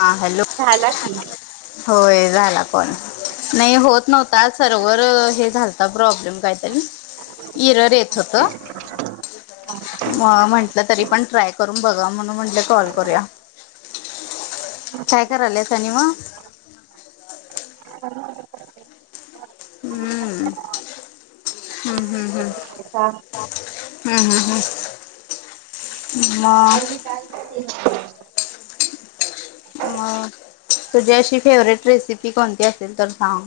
हा हॅलो, झाला की होय झाला कॉल. नाहीं होतं नव्हतां सर्वर हे झालंता प्रॉब्लेम कांहींतरी. इरर येतं होतं मं म्हंटलं तरी पणं ट्रायं... करूंन बघावं म्हणूंन म्हटलं कॉल करूंया. कायं कराल्यांस आणि मं. हम्मं हम्मं हम्मं. अच्छा, हां हां हां. मगं अच्छा, मगं तुझी अशी फेवरेट रेसिपी कोणंती असेल तरं सांग.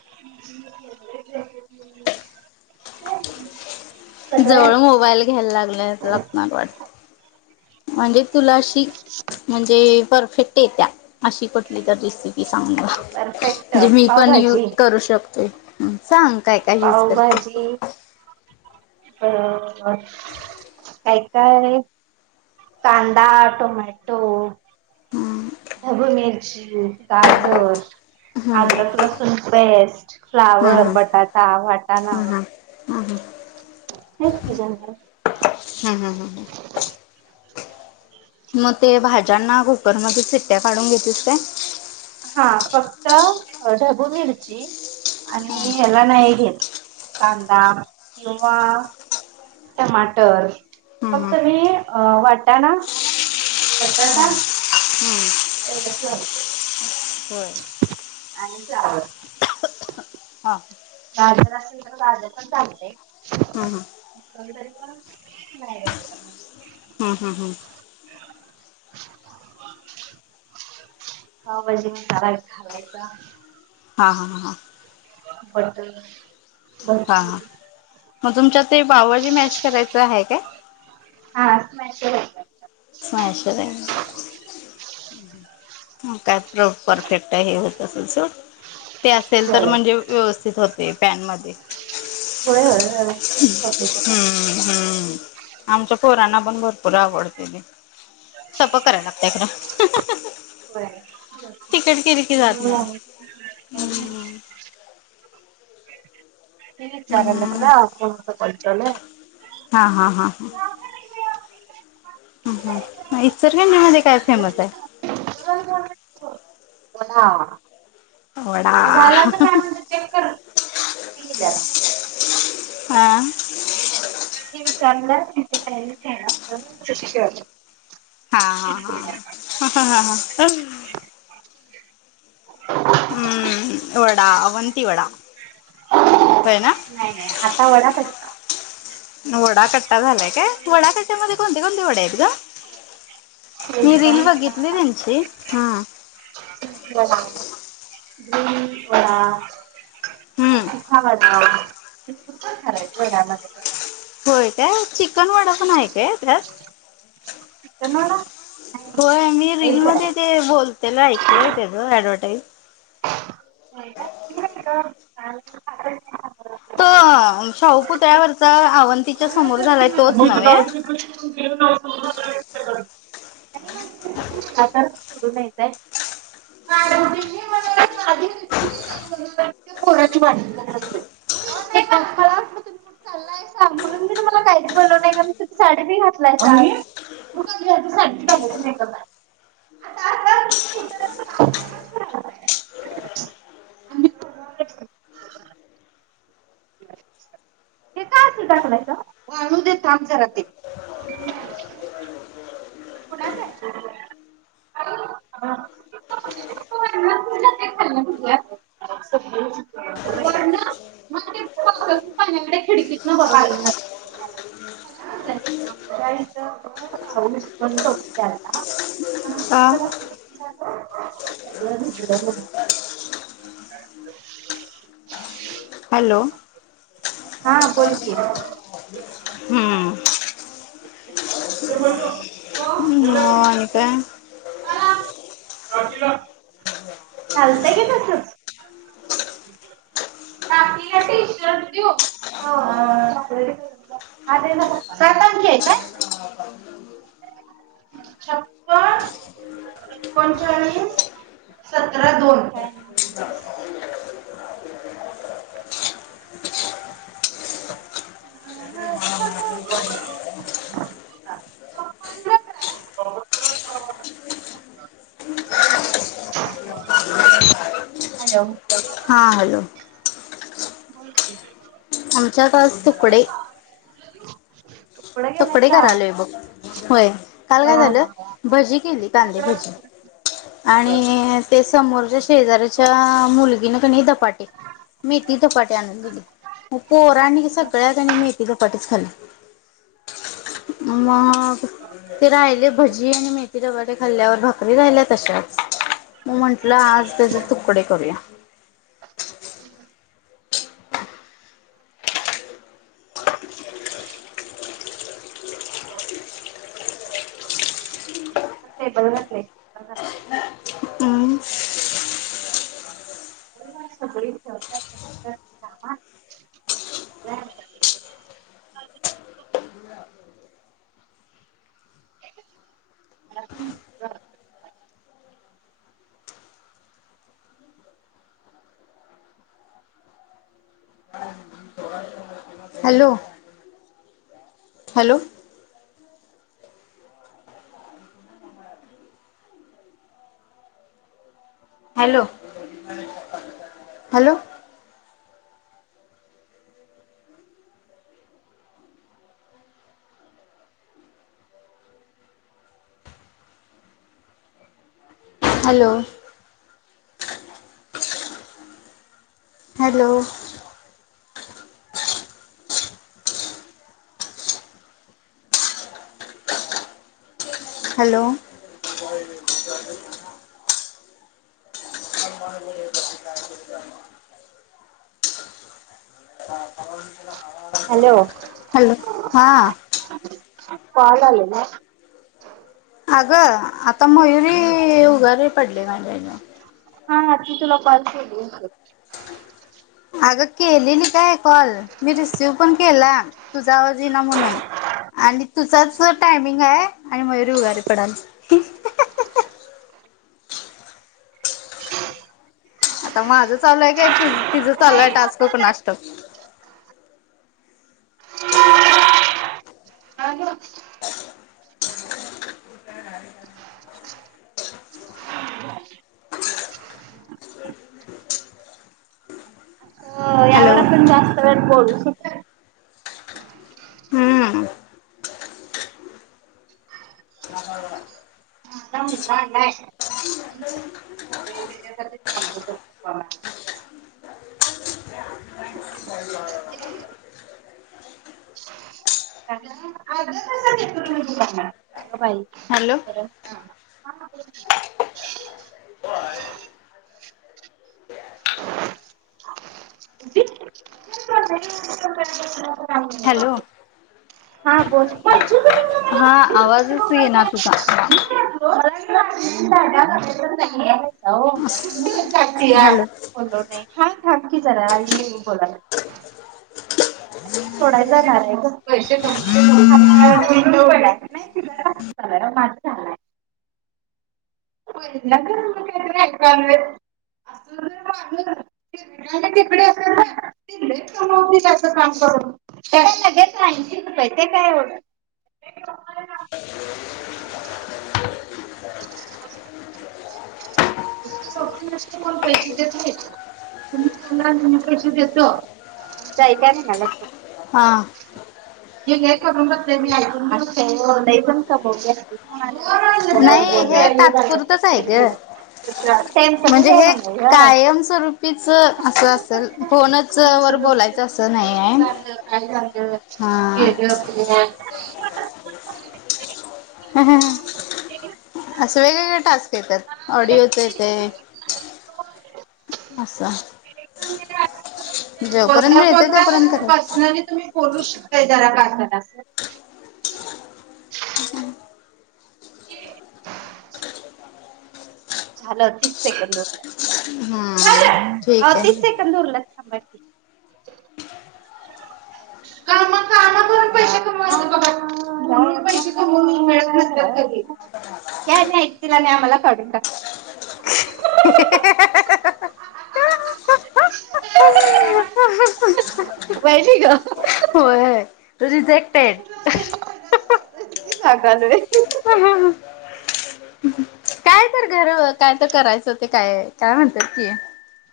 [unintelligible] हं, जवळं मोबाईल घ्यांयला लागले लागणारं वाटतं, म्हणजे तुलां अशी म्हणजे परफेक्ट येत्यां, अशी कुंठली तरं रेसिपी सांगायला. परफेक्ट म्हणजे मी पणं यूंज पावभाजी करूं शकतोय, सांग कायं कायं युंज करते? हो हं कायं कायं, कांदा, टोमॅटो, ढबुं मिर्ची, गाजरं, अद्रक लसूणं पेस्ट, फ्लांवर, बटाटा, वाटांणा, हम्मं हम्मं, हम्मं हं, हेचं की जणरलं हां हां हां, मंग ते भाज्यांना, कुकरमध्यें सिट्ट्या काढूंन घेतीस कायं? हां फक्तं, ढबू मिर्ची, आणि हम् ह्यांला नाहीं घेतं, कांदा किंवा, टमांटर, हम फक्तं मी वाटांना, बटाटा, एवढेचं लावतोय. होय आणि फ्लांवर. हा गाजरं असलं तरं गाजरं पणं चालतंय, हम् हम तरी पनं नाही, हंम हम्मं हम्मं. पावभाजी मसांला एक घालांयचा. हां हां हां. बटंन हां हां, मंग तुमच्यांत ते पावभाजी मॅश करायचं आहे कायं? हां, मॅशर हांय. मॅशर हांय. मंग कायं परफेक्ट आहे होतं. ते असेल तरं होय म्हणजे व्यवस्थित होतंय पॅन मध्यें. होयं होयं, व्यवस्थित होत्यां सुद्धां हम्म आमच्या पोरांना पणं भरंपूर आवडतंय ते, सपंक करांयला लागतंय खरं. तिकीट केली की जात नाही. व्हयं ती विचाराल्यां हम्म मलां, मी मटलं कॉल चालुंय. हां हां हां हां, ह, हा, इचलकरंजीमध्ये काय फेमस हाय? [unintelligible] वडा हा झाल असल दहा मिनट चेक कर. हा. [unintelligible] हा, हा, हा, ह, ह, ह. [unintelligible] हम्म, वडा, अवंती वडा. होय ना नाही, नाही आता वडा कट्टा. [unintelligible] वडा कट्टा झालाय काय? वडा कट्ट्यामध्ये कोणते-कोणते वडे आहेत गं? मी शेजवान रील वडा, बघितली त्येची. [unintelligible] दही वडा. हम्म [unintelligible] होय काय, चिकन वडा पण हाय काय त्यात? [unintelligible] होय, मी रीलमध्ये ते बोलतेल ऐकलय तेज ऍडव्हटाईज. [unintelligible] [unintelligible] तो, शाहूपुतळ्यावरचा आवंतीच्या समोर झालाय तोच नव्हे? [unintelligible] [unintelligible] [inaudible] [unintelligible] मी तुम्हाला [unintelligible] [unintelligible] आता आता तुम्ही कुठं [unintelligible] तर चाललायसा. [unintelligible] [unintelligible] कुणाचं हाय? [unintelligible] [unintelligible] [unintelligible] आमच्या इथं का? [unintelligible] [unintelligible] हॅलो. हा बोल की. [unintelligible] हम्म. हो आणि काय [unintelligible] [unintelligible] चालतंय की तसंच. [unintelligible] टाकीला टी-शर्ट देवू? [unintelligible] सात अंकी आहे काय? छप्पन एकोणचाळीस सतरा दोन. ह ह. [unintelligible] हॅलो. हां हॅलो. [unintelligible] फुलच्या तास तुकडे. कुठं कपडे गेलायसा? करायला येऊ बघ. होय. काल वा काय वा झालं, वा वा. भजी केली, कांदे भजी आणि ते समोरच्या शेजऱ्याच्या मुलगीने कनी धपाटे. मी ती धपाटे आणून दिली. पोर आणि सगळ्या जणी मिहती धपाटेच खाल्ले. ममग ते राहिले भजी आणि मेथी धपाटे खाल्ल्यावर भाकरी राहिल्या तशाच. म म्हंटलं आज त्याचे तुकडे करूया. [inaudible] [unintelligible] टेबल घातले. हम्म बैल करते आहे. [unintelligible] Hello. Hello. Hello. Hello. Hello. Hello. Hello. [unintelligible] [unintelligible] [unintelligible] Hello. Hello हा कॉल आले ना? आगं, आता मयुरी उगारी पडलय. [unintelligible] हा हा ती तुला कॉल केली होतं. आगं केलेली काय कॉल? मी रिसीव्ह पण केला तूजा आवाज येईना म्हणून. आणि तुझाच जो टायमिंग आहे आणि मयुरी उगारे पडाल. आता माझं चालू हाय काय तिच तिचं चालू हाय टास्क कुणास ठावुक? [unintelligible] अ यावर हॅलो. [unintelligible] हुंम्म. [unintelligible] [unintelligible] अग बाई. हॅल्लो. [unintelligible] हॅलो [unintelligible] हा बोल. बोललो हा आवाजच येईना तुझा. हॅलो [unintelligible] हा थाब की जरा सोडायला जाणार आहे ग पैसे कम [unintelligible] [unintelligible] तिकडे अस त्याचं काम करून [inaudible] [unintelligible] [unintelligible] ताई काय म्हणाल्यात बघ हा. [unintelligible] नाही हे तात्पुरतच आहे ग [unintelligible] म्हणजे हे कायमस्वरूपीच असं असेल [unintelligible] फोनच आपल वर सगळं कुठ बोलायचं कसं असं नाही डिस्कशन आहे चालल काय झालं हा गेलं कोण [unintelligible] हा हा हा असं टास्क येतात ऑडिओच येते अस जोपर्यंत बोलता येते बोलता तोपर्यंत करा पर्सनली तुम्ही पोरग शिकतय जरा काय करा असं झालं तीस सेकड उरल्यात हम्म आओ ठीक तीस आहे सेक उरल्यात थांबा कि कसल्या पैसे कमयचे हे बघा म्हणून पैसे कमवून मिळत नसतात ते हे त्या ह्या ऐकतील आणि आम्हाला काढून टाक वैरी ग होय रिजेक्टेड किती सांगगाल रे काय तर घर काय ते करायच ते काय काय म्हणतात ते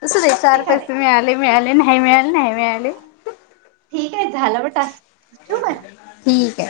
तसंये ते सारखं तुम्ही करायचं. आले मिळाले नाही मिळाले नाही मिळाले ठीक आहे झालं ब टास्क ठेऊकाय ठीके